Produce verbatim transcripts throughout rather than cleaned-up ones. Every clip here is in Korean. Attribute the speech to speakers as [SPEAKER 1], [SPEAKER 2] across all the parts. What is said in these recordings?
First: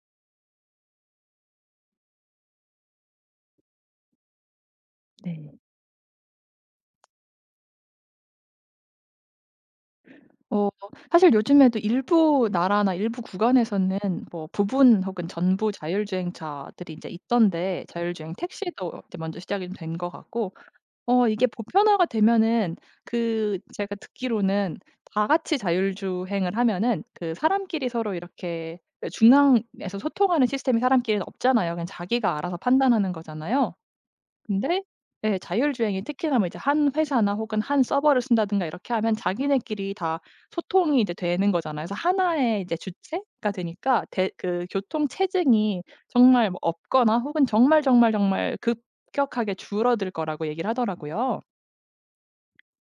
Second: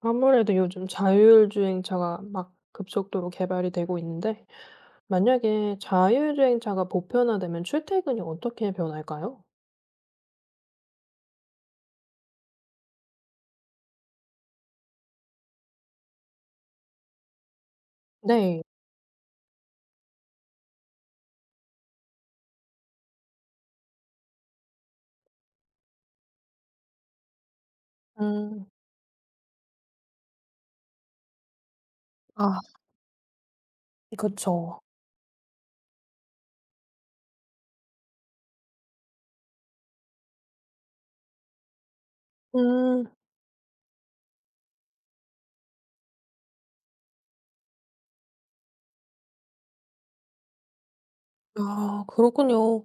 [SPEAKER 1] 아무래도 요즘 자율주행차가 막 급속도로 개발이 되고 있는데,
[SPEAKER 2] 네.
[SPEAKER 1] 만약에 자율주행차가 보편화되면 출퇴근이 어떻게 변할까요?
[SPEAKER 2] 어 사실 요즘에도 일부 나라나 일부 구간에서는 뭐 부분 혹은 전부 자율주행차들이 이제 있던데, 자율주행
[SPEAKER 1] 네.
[SPEAKER 2] 택시도 이제 먼저 시작이 된 것 같고, 어 이게 보편화가 되면은, 그 제가 듣기로는 다 같이 자율주행을 하면은 그 사람끼리 서로
[SPEAKER 1] 음,
[SPEAKER 2] 이렇게 그 중앙에서 소통하는 시스템이 사람끼리는 없잖아요. 그냥 자기가 알아서
[SPEAKER 1] 아,
[SPEAKER 2] 판단하는 거잖아요.
[SPEAKER 1] 그쵸.
[SPEAKER 2] 근데 예, 자율주행이 특히나 뭐 이제 한 회사나 혹은 한 서버를 쓴다든가 이렇게 하면 자기네끼리 다 소통이 이제 되는 거잖아요. 그래서 하나의 이제
[SPEAKER 1] 음,
[SPEAKER 2] 주체가 되니까 대 그 교통 체증이 정말 뭐 없거나 혹은 정말, 정말, 정말 급격하게 줄어들 거라고 얘기를 하더라고요.
[SPEAKER 1] 아, 그렇군요.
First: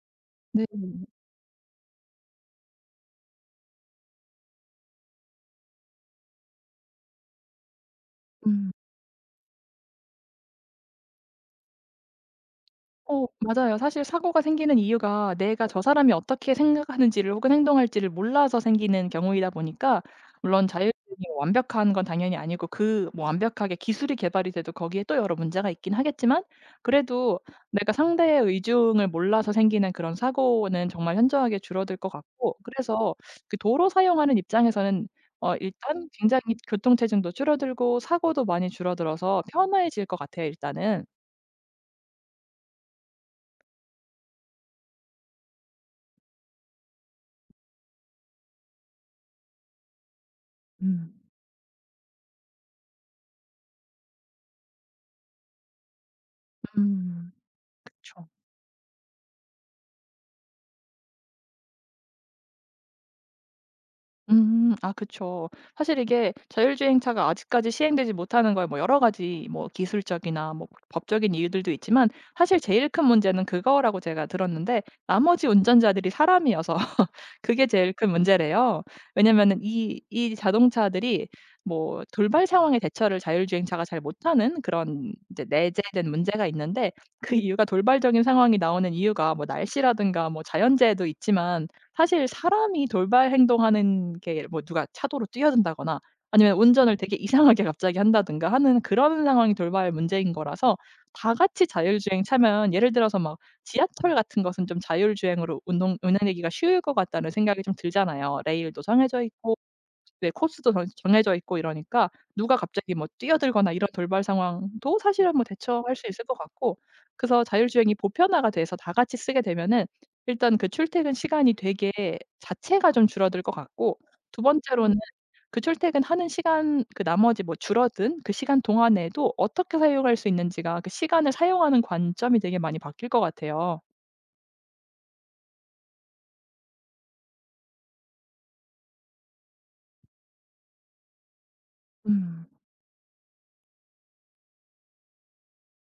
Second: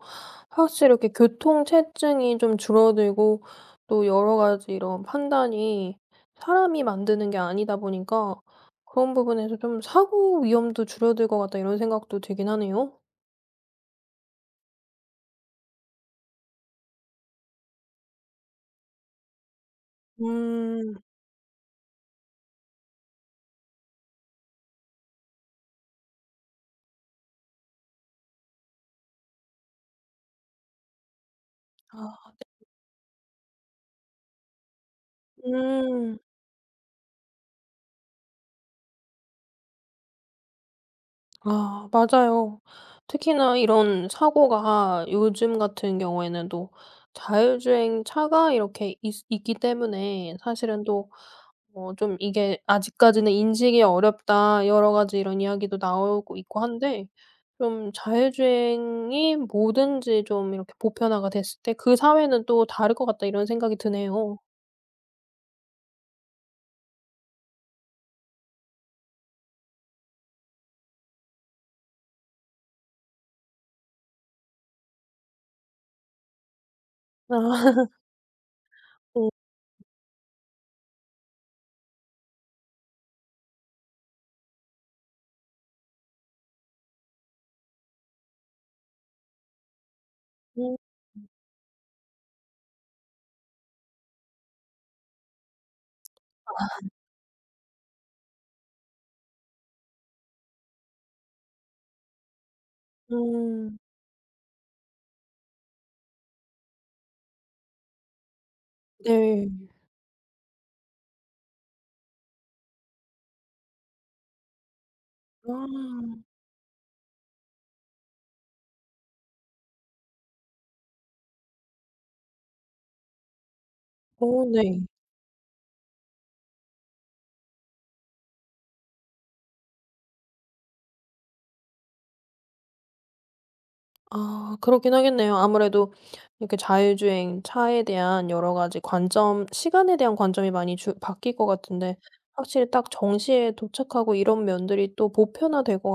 [SPEAKER 2] 네.
[SPEAKER 1] 확실히 이렇게 교통체증이 좀 줄어들고, 또 여러 가지 이런 판단이 사람이 만드는 게 아니다 보니까
[SPEAKER 2] 음.
[SPEAKER 1] 그런 부분에서 좀 사고 위험도 줄어들 것 같다 이런 생각도 들긴 하네요.
[SPEAKER 2] 어 맞아요. 사실 사고가 생기는 이유가 내가 저 사람이 어떻게 생각하는지를 혹은 행동할지를 몰라서 생기는 경우이다 보니까, 물론
[SPEAKER 1] 음,
[SPEAKER 2] 자율주행이 완벽한 건 당연히 아니고 그 뭐 완벽하게 기술이 개발이 돼도 거기에 또 여러 문제가 있긴 하겠지만, 그래도 내가 상대의 의중을 몰라서 생기는 그런 사고는 정말 현저하게 줄어들 것 같고, 그래서 그 도로 사용하는 입장에서는, 어 일단
[SPEAKER 1] 음.
[SPEAKER 2] 굉장히 교통 체증도 줄어들고 사고도 많이 줄어들어서 편해질 것 같아요, 일단은.
[SPEAKER 1] 아 맞아요. 특히나 이런 사고가 요즘 같은 경우에는 또 자율주행 차가 이렇게 있 있기 때문에 사실은 또
[SPEAKER 2] 음.
[SPEAKER 1] 어 좀 이게 "아직까지는 인식이 어렵다." 여러 가지 이런 이야기도 나오고 있고
[SPEAKER 2] 음.
[SPEAKER 1] 한데
[SPEAKER 2] 음.
[SPEAKER 1] 좀
[SPEAKER 2] 그쵸.
[SPEAKER 1] 자율주행이 뭐든지 좀 이렇게 보편화가 됐을 때 '그 사회는 또 다를 것 같다.' 이런 생각이 드네요.
[SPEAKER 2] 음. 아 그쵸. 사실 이게 자율주행차가 아직까지 시행되지 못하는 거에 뭐 여러 가지 뭐 기술적이나 뭐 법적인 이유들도 있지만, 사실 제일 큰 문제는 그거라고 제가 들었는데, 나머지 운전자들이 사람이어서 그게
[SPEAKER 1] 아.
[SPEAKER 2] 제일 큰 문제래요. 왜냐면은 이 이 자동차들이 뭐 돌발 상황에 대처를 자율주행차가 잘 못하는 그런 이제 내재된 문제가 있는데, 그 이유가 돌발적인 상황이 나오는 이유가 뭐 날씨라든가 뭐
[SPEAKER 1] 음.
[SPEAKER 2] 자연재해도 있지만, 사실 사람이 돌발 행동하는 게 뭐 누가 차도로 뛰어든다거나 아니면 운전을 되게 이상하게 갑자기 한다든가 하는 그런 상황이 돌발 문제인 거라서, 다 같이 자율주행 차면 예를 들어서 막
[SPEAKER 1] 음.
[SPEAKER 2] 지하철 같은 것은 좀 자율주행으로 운동 운행하기가 쉬울 것 같다는 생각이 좀 들잖아요. 레일도 정해져
[SPEAKER 1] 네.
[SPEAKER 2] 있고, 네 코스도 정 정해져 있고 이러니까, 누가 갑자기 뭐 뛰어들거나 이런 돌발 상황도 사실은 뭐 대처할 수
[SPEAKER 1] 아.
[SPEAKER 2] 있을 것 같고, 그래서 자율주행이 보편화가 돼서 다 같이 쓰게 되면은, 일단 그 출퇴근 시간이 되게 자체가 좀 줄어들 것 같고, 두
[SPEAKER 1] 오 네.
[SPEAKER 2] 번째로는 그 출퇴근하는 시간, 그 나머지 뭐 줄어든 그 시간 동안에도 어떻게 사용할 수 있는지가, 그 시간을 사용하는 관점이 되게 많이 바뀔 것 같아요.
[SPEAKER 1] 아 그렇긴 하겠네요. 아무래도 이렇게 자율주행 차에 대한 여러 가지 관점 시간에 대한 관점이 많이 주 바뀔 것 같은데
[SPEAKER 2] 음.
[SPEAKER 1] 확실히 딱 정시에 도착하고 이런 면들이 또 보편화될 것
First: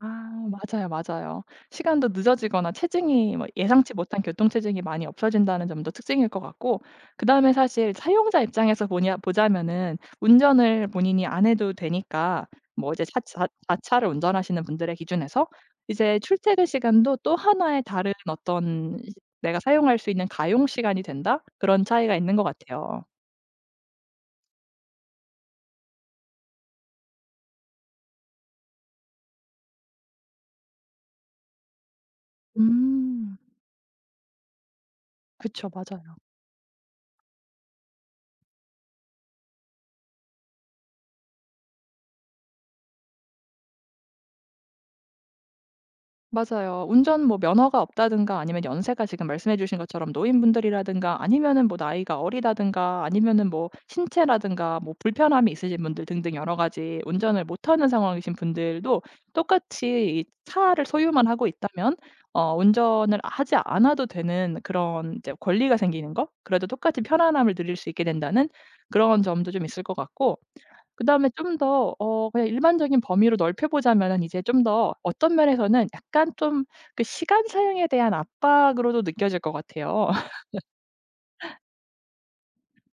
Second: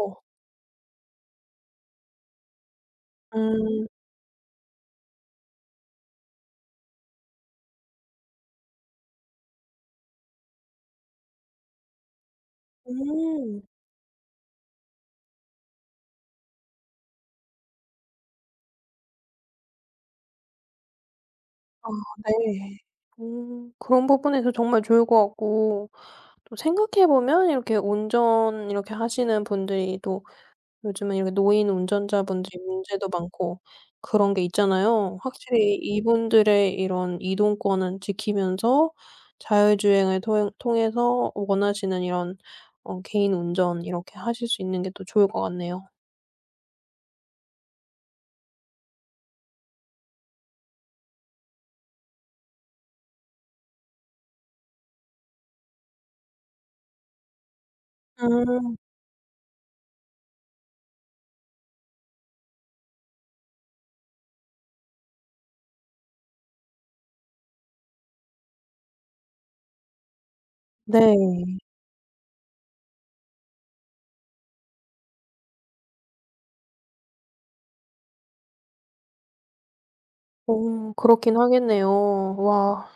[SPEAKER 2] 아 맞아요, 맞아요. 시간도 늦어지거나 체증이 뭐
[SPEAKER 1] 음.
[SPEAKER 2] 예상치 못한 교통 체증이 많이 없어진다는 점도 특징일 것 같고, 그다음에 사실 사용자 입장에서 보냐 보자면은 운전을 본인이 안 해도 되니까 뭐 이제 자차
[SPEAKER 1] 음.
[SPEAKER 2] 자차를 운전하시는 분들의 기준에서 이제 출퇴근 시간도 또 하나의 다른 어떤 시- 내가 사용할 수 있는 가용 시간이 된다? 그런
[SPEAKER 1] 아
[SPEAKER 2] 차이가 있는 것
[SPEAKER 1] 네.
[SPEAKER 2] 같아요.
[SPEAKER 1] 음 그런 부분에서 정말 좋을 것 같고 또 생각해 보면 이렇게 운전 이렇게 하시는 분들이 또 요즘은 이렇게 노인 운전자분들이 문제도
[SPEAKER 2] 음.
[SPEAKER 1] 많고 그런 게 있잖아요.
[SPEAKER 2] 그쵸.
[SPEAKER 1] 확실히
[SPEAKER 2] 맞아요,
[SPEAKER 1] 이분들의 이런 이동권은 지키면서 자율주행을 토 통해서 원하시는 이런 어 개인 운전 이렇게 하실 수 있는 게 또 좋을 것 같네요.
[SPEAKER 2] 맞아요. 운전 뭐 면허가 없다든가 아니면 연세가 지금 말씀해 주신 것처럼 노인분들이라든가 아니면은 뭐 나이가 어리다든가 아니면은 뭐 신체라든가 뭐 불편함이 있으신 분들 등등 여러 가지 운전을 못하는 상황이신
[SPEAKER 1] 음
[SPEAKER 2] 분들도 똑같이 이 차를 소유만 하고 있다면, 어 운전을 하지 않아도 되는 그런 이제 권리가 생기는 거? 그래도 똑같이 편안함을 누릴 수 있게 된다는 그런 점도 좀 있을 것 같고, 그다음에
[SPEAKER 1] 네.
[SPEAKER 2] 좀 더, 어 그냥 일반적인 범위로 넓혀 보자면은, 이제 좀 더 어떤 면에서는 약간 좀 그 시간 사용에 대한 압박으로도 느껴질 것 같아요.
[SPEAKER 1] 음 그렇긴 하겠네요. 와.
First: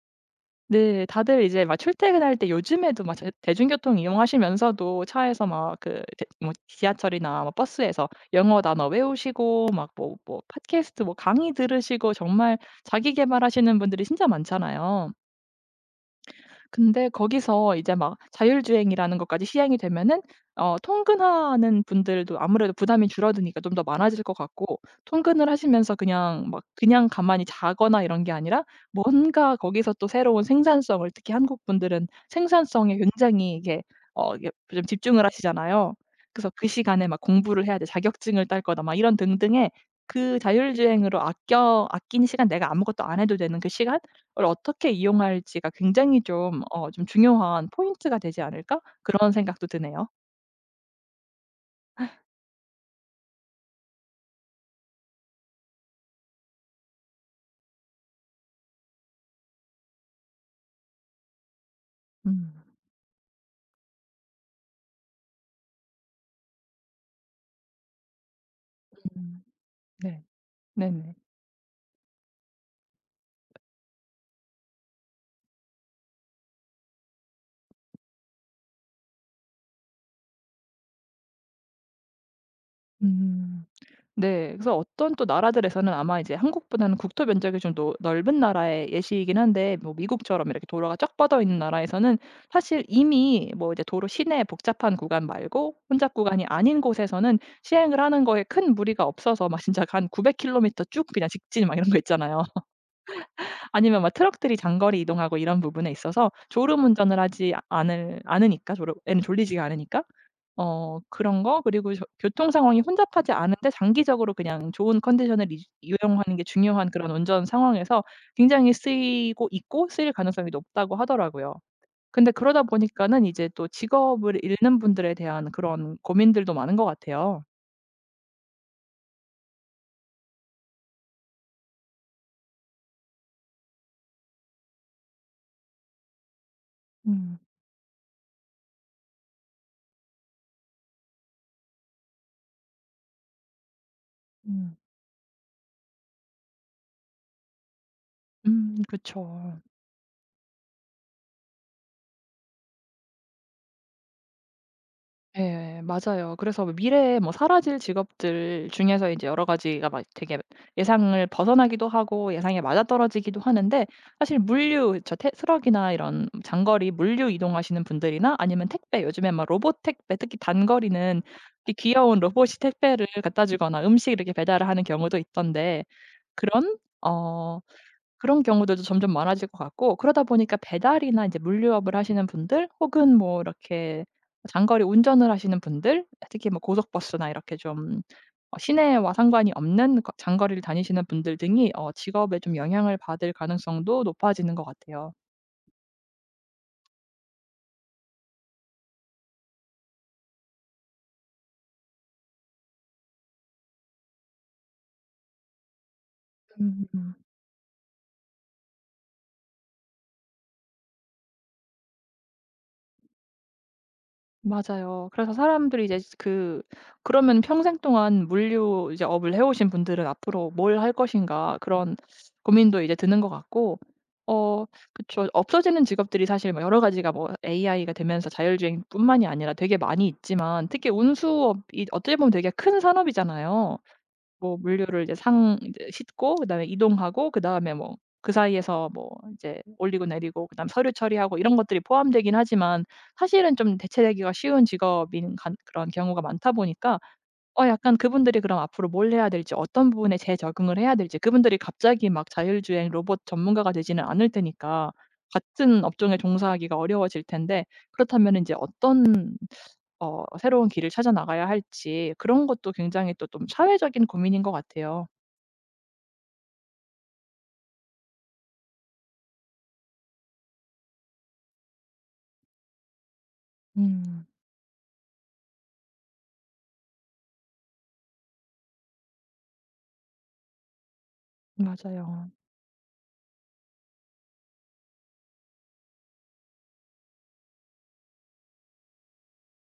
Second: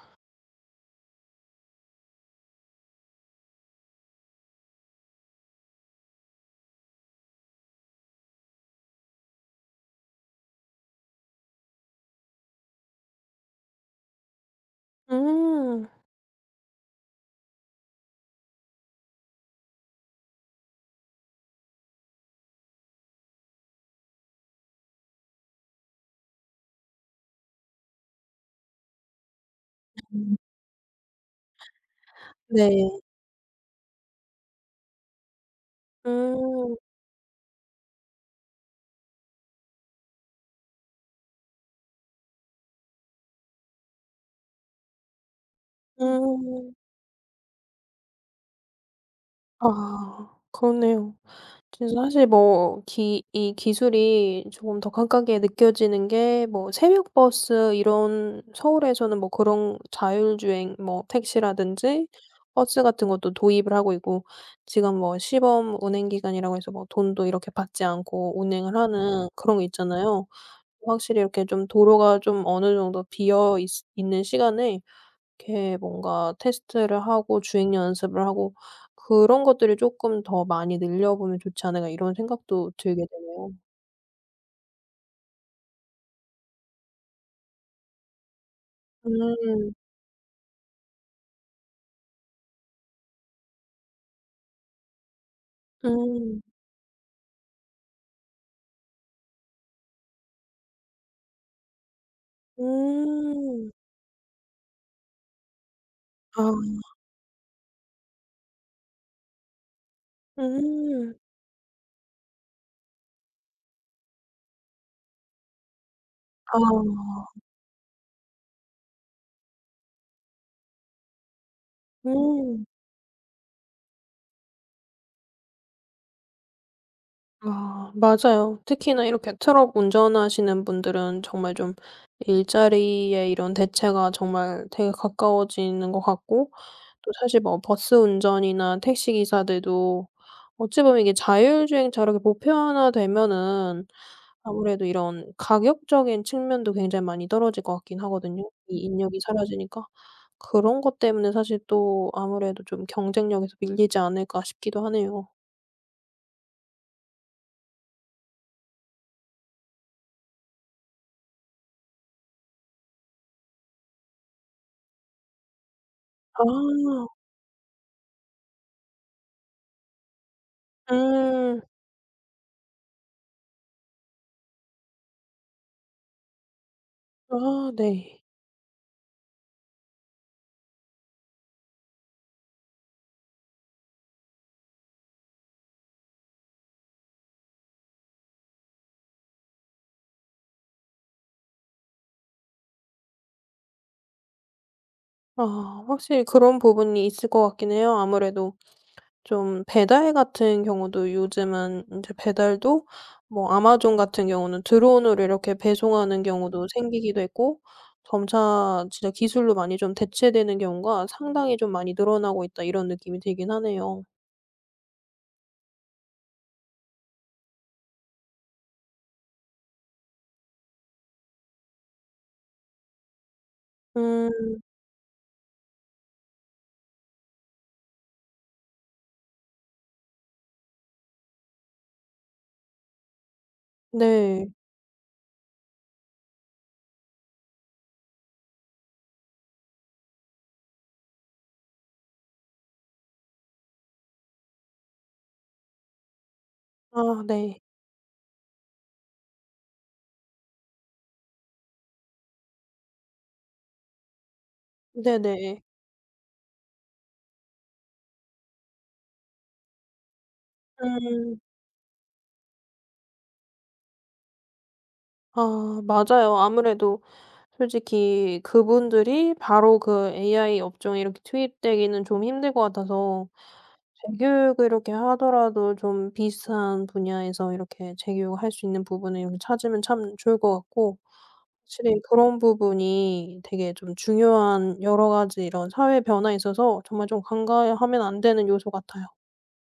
[SPEAKER 2] 네. 다들 이제 막 출퇴근할 때 요즘에도 막 제 대중교통 이용하시면서도 차에서 막 그 뭐 지하철이나 뭐 버스에서 영어 단어 외우시고 막 뭐 뭐 팟캐스트 뭐 강의 들으시고, 정말 자기 개발하시는 분들이 진짜 많잖아요.
[SPEAKER 1] 음.
[SPEAKER 2] 근데 거기서 이제 막 자율주행이라는 것까지 시행이 되면은, 어 통근하는 분들도 아무래도 부담이 줄어드니까 좀 더 많아질 것 같고, 통근을 하시면서 그냥 막 그냥 가만히 자거나 이런 게 아니라 뭔가 거기서 또
[SPEAKER 1] 음.
[SPEAKER 2] 새로운 생산성을, 특히 한국 분들은
[SPEAKER 1] 네.
[SPEAKER 2] 생산성에 굉장히 이게, 어 이게 좀 집중을 하시잖아요. 그래서 그
[SPEAKER 1] 음.
[SPEAKER 2] 시간에 막 공부를 해야 돼. 자격증을 딸 거다. 막 이런 등등의 그 자율주행으로 아껴 아낀 시간, 내가 아무것도 안 해도 되는 그 시간 어떻게 이용할지가 굉장히 좀,
[SPEAKER 1] 음.
[SPEAKER 2] 어 좀 중요한 포인트가 되지 않을까? 그런 생각도 드네요.
[SPEAKER 1] 아 그렇네요. 그래서 사실 뭐 기 이 기술이 조금 더 강하게 느껴지는 게 뭐 새벽 버스 이런 서울에서는 뭐 그런 자율주행 뭐 택시라든지
[SPEAKER 2] 음.
[SPEAKER 1] 버스 같은 것도 도입을 하고 있고 지금 뭐 시범 운행 기간이라고 해서 뭐 돈도 이렇게 받지 않고 운행을 하는
[SPEAKER 2] 음.
[SPEAKER 1] 그런 게
[SPEAKER 2] 네.
[SPEAKER 1] 있잖아요.
[SPEAKER 2] 네네.
[SPEAKER 1] 확실히 이렇게 좀 도로가 좀 어느 정도 비어 있 있는 시간에 이렇게 뭔가 테스트를 하고 주행 연습을 하고 그런 것들을 쪼끔 더 많이 늘려보면 좋지 않을까 이런 생각도 들게 되네요.
[SPEAKER 2] 음. 네. 그래서 어떤 또 나라들에서는 아마 이제 한국보다는 국토 면적이 좀 노 넓은 나라의 예시이긴
[SPEAKER 1] 음.
[SPEAKER 2] 한데, 뭐 미국처럼 이렇게 도로가 쫙 뻗어 있는 나라에서는 사실 이미 뭐 이제 도로 시내 복잡한 구간 말고 혼잡
[SPEAKER 1] 음.
[SPEAKER 2] 구간이 아닌 곳에서는 시행을 하는 거에 큰 무리가 없어서, 막 진짜 한 구백 킬로미터 쭉 그냥 직진 막 이런 거 있잖아요.
[SPEAKER 1] 음.
[SPEAKER 2] 아니면 막 트럭들이 장거리 이동하고 이런 부분에 있어서
[SPEAKER 1] 아.
[SPEAKER 2] 졸음 운전을 하지 아- 않을 않으니까, 졸음 애는 졸리지가 않으니까, 어
[SPEAKER 1] 음.
[SPEAKER 2] 그런 거, 그리고 저 교통 상황이 혼잡하지 않은데 장기적으로 그냥 좋은 컨디션을 이용하는 게 중요한 그런
[SPEAKER 1] 아.
[SPEAKER 2] 운전 상황에서 굉장히 쓰이고 있고 쓰일 가능성이 높다고 하더라고요. 근데 그러다
[SPEAKER 1] 음.
[SPEAKER 2] 보니까는 이제 또 직업을 잃는 분들에 대한 그런 고민들도 많은 것 같아요.
[SPEAKER 1] 아 맞아요. 특히나 이렇게 트럭 운전하시는 분들은 정말 좀 일자리의 이런 대체가 정말 되게 가까워지는 것 같고 또
[SPEAKER 2] 음.
[SPEAKER 1] 사실 뭐 버스 운전이나 택시 기사들도 어찌 보면 이게 자율주행차 이렇게 보편화되면은
[SPEAKER 2] 음.
[SPEAKER 1] 아무래도 이런 가격적인 측면도 굉장히 많이 떨어질 것 같긴 하거든요, 이
[SPEAKER 2] 음
[SPEAKER 1] 인력이
[SPEAKER 2] 그쵸.
[SPEAKER 1] 사라지니까. 그런 것 때문에 사실 또 아무래도 좀 경쟁력에서 밀리지 않을까 싶기도 하네요.
[SPEAKER 2] 예, 맞아요. 그래서 뭐 미래에 뭐 사라질 직업들 중에서 이제 여러 가지가 막 되게 예상을 벗어나기도 하고 예상에 맞아떨어지기도 하는데, 사실 물류 저 태 트럭이나 이런 장거리
[SPEAKER 1] 아.
[SPEAKER 2] 물류 이동하시는 분들이나 아니면 택배, 요즘에 막 로봇 택배 특히 단거리는
[SPEAKER 1] 음.
[SPEAKER 2] 이 귀여운 로봇이 택배를 갖다 주거나 음식 이렇게 배달을 하는 경우도 있던데, 그런, 어
[SPEAKER 1] 아 네.
[SPEAKER 2] 그런 경우들도 점점 많아질 것 같고, 그러다 보니까 배달이나 이제 물류업을 하시는 분들 혹은 뭐 이렇게 장거리 운전을 하시는 분들, 특히 뭐 고속버스나 이렇게 좀, 어 시내와 상관이 없는 거 장거리를 다니시는 분들 등이 어 직업에 좀 영향을 받을 가능성도 높아지는 것 같아요.
[SPEAKER 1] 아 확실히 그런 부분이 있을 것 같긴 해요. 아무래도 좀 배달 같은 경우도 요즘은 인제 배달도 뭐 아마존 같은 경우는 드론으로 이렇게 배송하는 경우도
[SPEAKER 2] 음.
[SPEAKER 1] 생기기도 했고 점차 진짜 기술로 많이 좀 대체되는 경우가 상당히 좀 많이 늘어나고 있다 이런 느낌이 들긴 하네요.
[SPEAKER 2] 맞아요. 그래서 사람들이 이제 그 그러면 평생 동안 물류 이제 업을 해 오신 분들은 '앞으로 뭘 할 것인가.' 그런 고민도 이제 드는 것 같고,
[SPEAKER 1] 음.
[SPEAKER 2] 어 그쵸. 없어지는 직업들이 사실 뭐 여러 가지가 뭐 에이아이가 되면서 자율주행뿐만이 아니라 되게 많이 있지만, 특히 운수업이 어떻게 보면 되게 큰 산업이잖아요.
[SPEAKER 1] 네.
[SPEAKER 2] 뭐 물류를 이제 상 이제 싣고 그다음에 이동하고 그다음에 뭐 그 사이에서 뭐 이제 올리고 내리고 그다음 서류 처리하고 이런 것들이 포함되긴 하지만, 사실은 좀 대체되기가 쉬운 직업인 간 그런 경우가 많다 보니까,
[SPEAKER 1] 아 네.
[SPEAKER 2] 어 약간 그분들이 그럼 앞으로 뭘 해야 될지 어떤 부분에 재적응을 해야 될지, 그분들이 갑자기 막 자율주행 로봇 전문가가 되지는 않을 테니까
[SPEAKER 1] 네네.
[SPEAKER 2] 같은 업종에 종사하기가 어려워질 텐데, 그렇다면 이제 어떤, 어 새로운 길을 찾아
[SPEAKER 1] 음.
[SPEAKER 2] 나가야 할지 그런 것도 굉장히 또 좀 사회적인 고민인 것 같아요.
[SPEAKER 1] 아 맞아요. 아무래도 솔직히 그분들이 바로 그 에이아이 업종에 이렇게 투입되기는 좀 힘들 것 같아서
[SPEAKER 2] 음
[SPEAKER 1] 재교육을 이렇게 하더라도 좀 비슷한 분야에서 이렇게 재교육할 수 있는 부분을 이렇게 찾으면 참 좋을 것 같고 확실히
[SPEAKER 2] 맞아요.
[SPEAKER 1] 그런 부분이 되게 좀 중요한 여러 가지 이런 사회 변화에 있어서 정말 좀 간과하면 안 되는 요소 같아요.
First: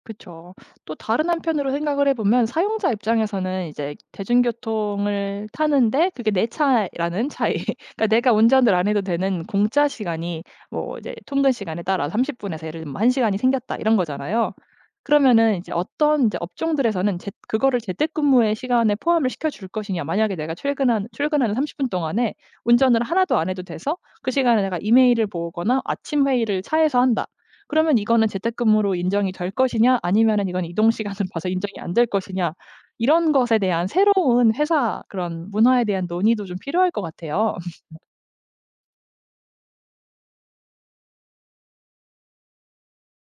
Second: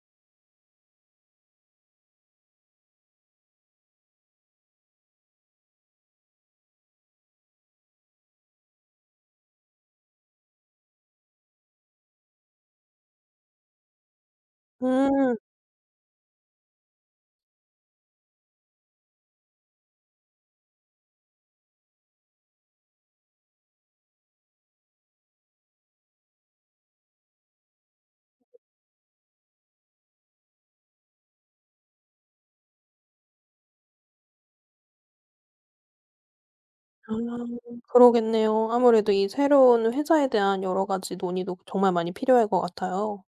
[SPEAKER 2] 그쵸. 또 다른 한편으로 생각을 해 보면 사용자 입장에서는 이제 대중교통을 타는데 그게 내 차라는 차이. 그러니까 내가 운전을 안 해도 되는 공짜 시간이 뭐 이제 통근 시간에 따라 삼십 분에서 예를 들면 뭐 한 시간이 생겼다 이런 거잖아요.
[SPEAKER 1] 음.
[SPEAKER 2] 그러면은 이제 어떤 이제 업종들에서는 재 그거를 재택근무의 시간에 포함을 시켜 줄 것이냐. 만약에 내가 출근한 출근하는 삼십 분 동안에 운전을 하나도 안 해도 돼서 그 시간에 내가 이메일을 보거나 아침 회의를 차에서 한다. 그러면 이거는 재택근무로 인정이 될 것이냐, 아니면은 이건 이동 시간을 봐서 인정이 안 될 것이냐. 이런 것에 대한 새로운 회사 그런 문화에 대한 논의도 좀 필요할 것
[SPEAKER 1] 아
[SPEAKER 2] 같아요.
[SPEAKER 1] 그러겠네요. 아무래도 이 새로운 회사에 대한 여러 가지 논의도 정말 많이 필요할 것 같아요.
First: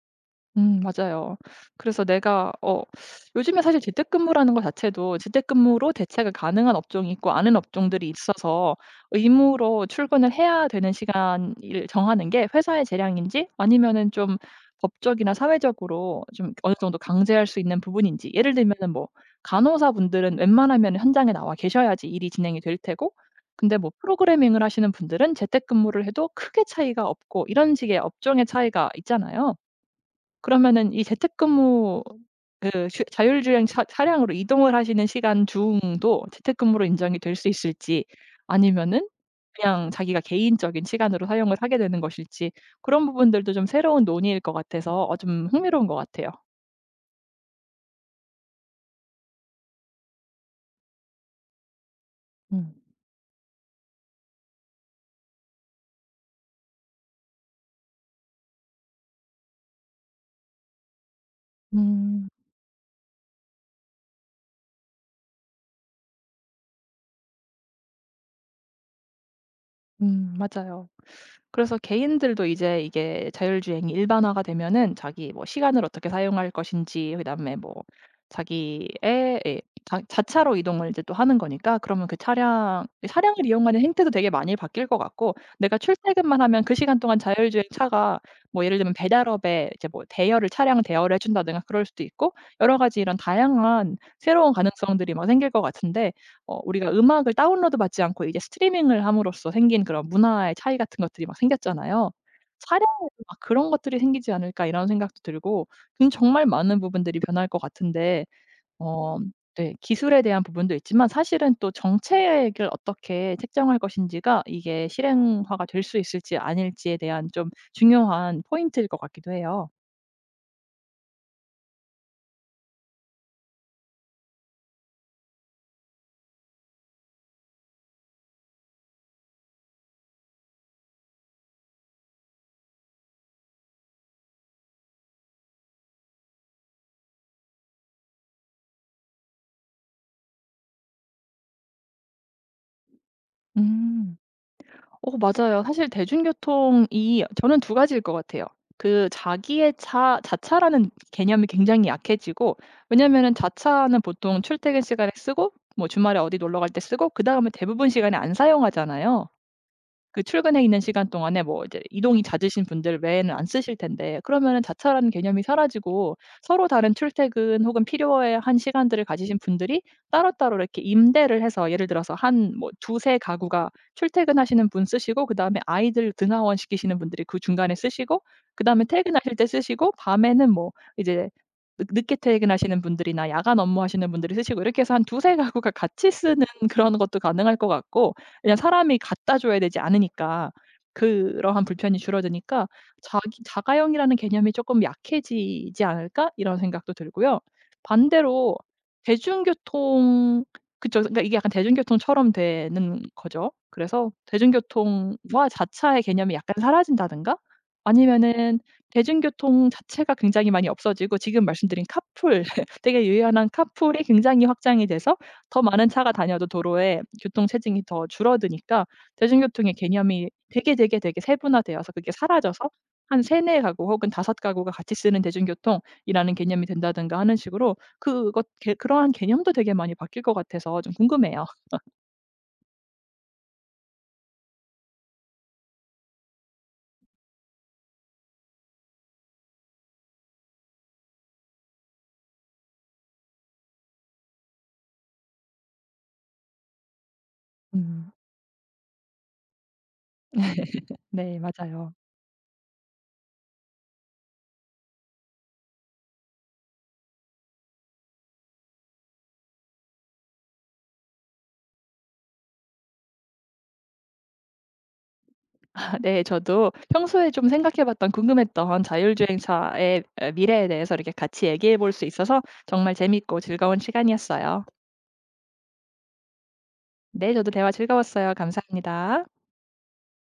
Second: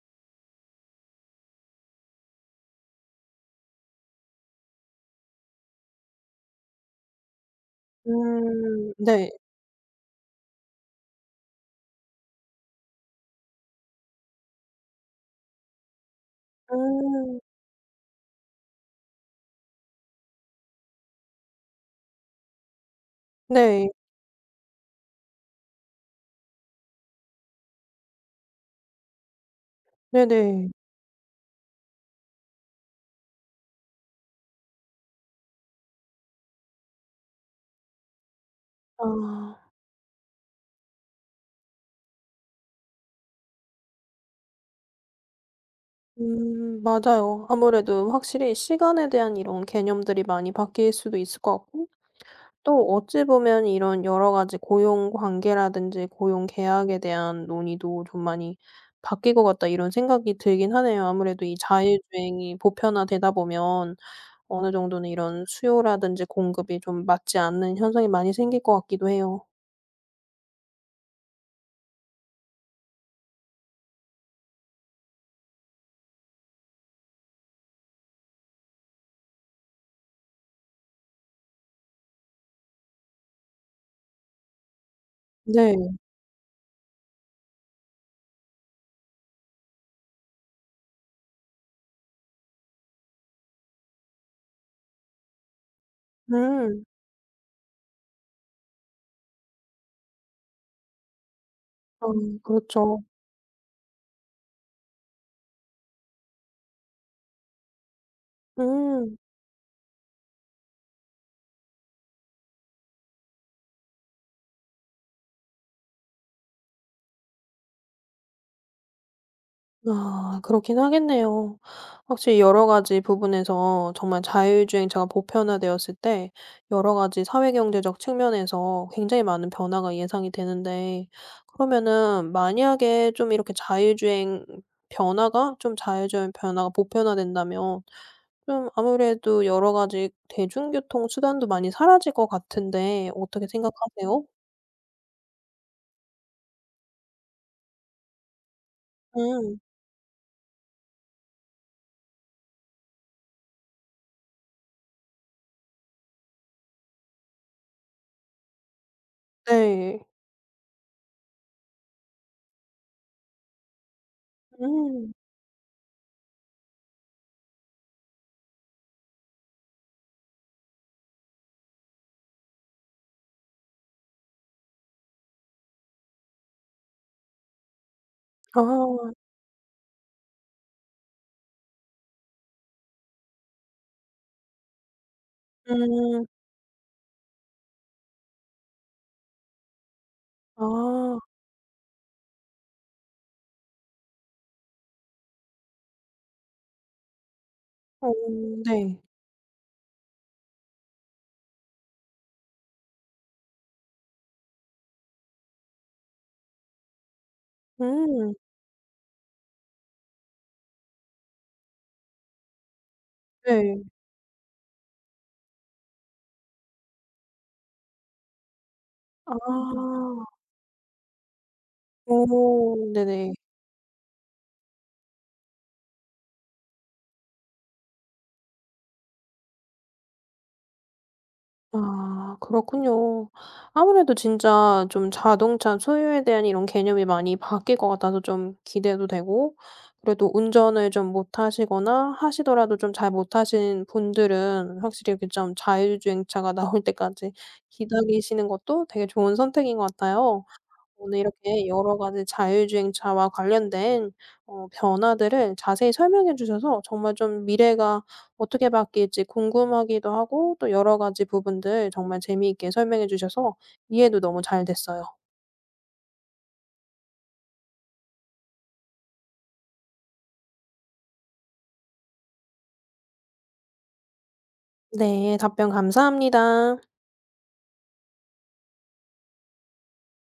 [SPEAKER 2] 음 맞아요. 그래서 내가, 어 요즘에 사실 재택근무라는 것 자체도 재택근무로 대체가 가능한 업종이 있고 아는 업종들이 있어서,
[SPEAKER 1] 음 네.
[SPEAKER 2] 의무로 출근을 해야 되는 시간을 정하는 게 회사의 재량인지 아니면은 좀 법적이나 사회적으로 좀 어느 정도
[SPEAKER 1] 음
[SPEAKER 2] 강제할 수 있는 부분인지, 예를 들면은 뭐 간호사분들은 웬만하면 현장에 나와 계셔야지 일이 진행이 될 테고, 근데
[SPEAKER 1] 네.
[SPEAKER 2] 뭐 프로그래밍을 하시는 분들은 재택근무를 해도 크게 차이가 없고 이런 식의 업종의 차이가 있잖아요.
[SPEAKER 1] 네네.
[SPEAKER 2] 그러면은 이 재택근무, 그 휴- 자율주행 차 차량으로 이동을 하시는 시간 중도 재택근무로 인정이 될 수 있을지, 아니면은
[SPEAKER 1] 아
[SPEAKER 2] 그냥 자기가 개인적인 시간으로 사용을 하게 되는 것일지, 그런 부분들도 좀 새로운 논의일 것 같아서, 어 좀 흥미로운 것 같아요.
[SPEAKER 1] 음 맞아요. 아무래도 확실히 시간에 대한 이런 개념들이 많이 바뀔 수도 있을 것 같고
[SPEAKER 2] 음.
[SPEAKER 1] 또 어찌 보면 이런 여러 가지 고용 관계라든지 고용 계약에 대한 논의도 좀 많이 바뀔 것 같다 이런 생각이 들긴 하네요. 아무래도 이
[SPEAKER 2] 음.
[SPEAKER 1] 자율주행이 보편화되다 보면 어느 정도는 이런 수요라든지 공급이 좀 맞지 않는 현상이 많이 생길 것 같기도 해요.
[SPEAKER 2] 음 맞아요. 그래서 개인들도 이제 이게 자율주행이 일반화가 되면은 자기 뭐 시간을 어떻게 사용할 것인지, 그다음에 뭐 자기의 예, 자 자차로 이동을 이제 또 하는 거니까 그러면 그 차량 차량을 이용하는 행태도 되게 많이 바뀔 것 같고, 내가
[SPEAKER 1] 네.
[SPEAKER 2] 출퇴근만 하면 그 시간 동안 자율주행 차가 뭐 예를 들면 배달업에 이제 뭐 대여를, 차량 대여를 해 준다든가 그럴 수도 있고, 여러 가지 이런 다양한 새로운 가능성들이 막 생길 것 같은데, 어
[SPEAKER 1] 음.
[SPEAKER 2] 우리가 음악을 다운로드 받지 않고 이제 스트리밍을 함으로써 생긴 그런 문화의 차이 같은 것들이 막
[SPEAKER 1] 아
[SPEAKER 2] 생겼잖아요.
[SPEAKER 1] 그렇죠.
[SPEAKER 2] 차량에도 막 '그런 것들이 생기지 않을까.' 이런 생각도 들고, 음 정말 많은 부분들이 변할 것 같은데,
[SPEAKER 1] 음.
[SPEAKER 2] 어 네 기술에 대한 부분도 있지만 사실은 또 정책을 어떻게 책정할 것인지가 이게 실행화가 될 수 있을지 아닐지에 대한 좀 중요한 포인트일 것 같기도 해요.
[SPEAKER 1] 아 그렇긴 하겠네요. 확실히 여러 가지 부분에서 정말 자율주행차가 보편화되었을 때 여러 가지 사회 경제적 측면에서 굉장히 많은 변화가 예상이 되는데 그러면은 만약에 좀 이렇게 자율주행 변화가 좀 자율주행 변화가 보편화된다면 좀 아무래도 여러 가지 대중교통 수단도 많이 사라질 것 같은데 어떻게
[SPEAKER 2] 음.
[SPEAKER 1] 생각하세요?
[SPEAKER 2] 어 맞아요. 사실 대중교통이 저는 두 가지일 것 같아요. 그
[SPEAKER 1] 음.
[SPEAKER 2] 자기의 차, 자차라는 개념이 굉장히 약해지고, 왜냐면은 자차는 보통 출퇴근 시간에 쓰고 뭐 주말에 어디 놀러 갈 때 쓰고 그다음에 대부분 시간에 안 사용하잖아요.
[SPEAKER 1] 네.
[SPEAKER 2] 그 출근해 있는 시간 동안에 뭐 이제 이동이 잦으신 분들 외에는 안 쓰실 텐데, 그러면은 자차라는
[SPEAKER 1] 음.
[SPEAKER 2] 개념이 사라지고, 서로 다른 출퇴근 혹은 필요한 시간들을 가지신 분들이 따로따로 이렇게 임대를 해서, 예를 들어서 한 뭐 두세 가구가 출퇴근하시는 분 쓰시고, 그다음에 아이들 등하원 시키시는 분들이 그 중간에 쓰시고, 그다음에
[SPEAKER 1] 아.
[SPEAKER 2] 퇴근하실 때 쓰시고, 밤에는 뭐 이제 늦 늦게 퇴근하시는 분들이나 야간 업무하시는 분들이 쓰시고, 이렇게 해서 한 두세 가구가 같이
[SPEAKER 1] 음.
[SPEAKER 2] 쓰는 그런 것도 가능할 것 같고, 그냥 사람이 갖다 줘야 되지 않으니까,
[SPEAKER 1] 아.
[SPEAKER 2] 그러한 불편이 줄어드니까, 자기 '자가용이라는 개념이 조금 약해지지 않을까?' 이런 생각도 들고요.
[SPEAKER 1] 어
[SPEAKER 2] 반대로
[SPEAKER 1] 네.
[SPEAKER 2] 대중교통, 그쵸. 그러니까 이게 약간 대중교통처럼 되는 거죠. 그래서 대중교통과 자차의 개념이 약간 사라진다든가,
[SPEAKER 1] 음.
[SPEAKER 2] 아니면은 대중교통 자체가 굉장히 많이 없어지고, 지금 말씀드린 카풀 되게 유연한
[SPEAKER 1] 네.
[SPEAKER 2] 카풀이 굉장히 확장이 돼서, 더 많은 차가 다녀도 도로에 교통 체증이 더 줄어드니까, 대중교통의
[SPEAKER 1] 아.
[SPEAKER 2] 개념이 되게, 되게, 되게 세분화되어서 그게
[SPEAKER 1] 어
[SPEAKER 2] 사라져서 한
[SPEAKER 1] 네네.
[SPEAKER 2] 세네 가구 혹은 다섯 가구가 같이 쓰는 대중교통이라는 개념이 된다든가 하는 식으로, 그것 개 그러한 개념도 되게 많이 바뀔 것 같아서 좀 궁금해요.
[SPEAKER 1] 아 그렇군요. 아무래도 진짜 좀 자동차 소유에 대한 이런 개념이 많이 바뀔 것 같아서 좀 기대도 되고 그래도 운전을 좀 못하시거나 하시더라도 좀 잘 못하신 분들은 확실히 이렇게 좀 자율주행차가 나올 때까지
[SPEAKER 2] 음.
[SPEAKER 1] 기다리시는 것도 되게 좋은 선택인 것 같아요. 오늘
[SPEAKER 2] 네
[SPEAKER 1] 이렇게
[SPEAKER 2] 맞아요.
[SPEAKER 1] 여러 가지 자율주행차와 관련된 어 변화들을 자세히 설명해 주셔서 정말 좀 미래가 어떻게 바뀔지 궁금하기도 하고 또 여러 가지 부분들 정말 재미있게 설명해 주셔서 이해도 너무 잘 됐어요.
[SPEAKER 2] 네 저도 평소에 좀 생각해 봤던, 궁금했던 자율주행차의 에, 미래에 대해서 이렇게 같이 얘기해 볼 수 있어서 정말 재밌고 즐거운 시간이었어요.
[SPEAKER 1] 네. 답변 감사합니다.
[SPEAKER 2] 네 저도 대화 즐거웠어요. 감사합니다.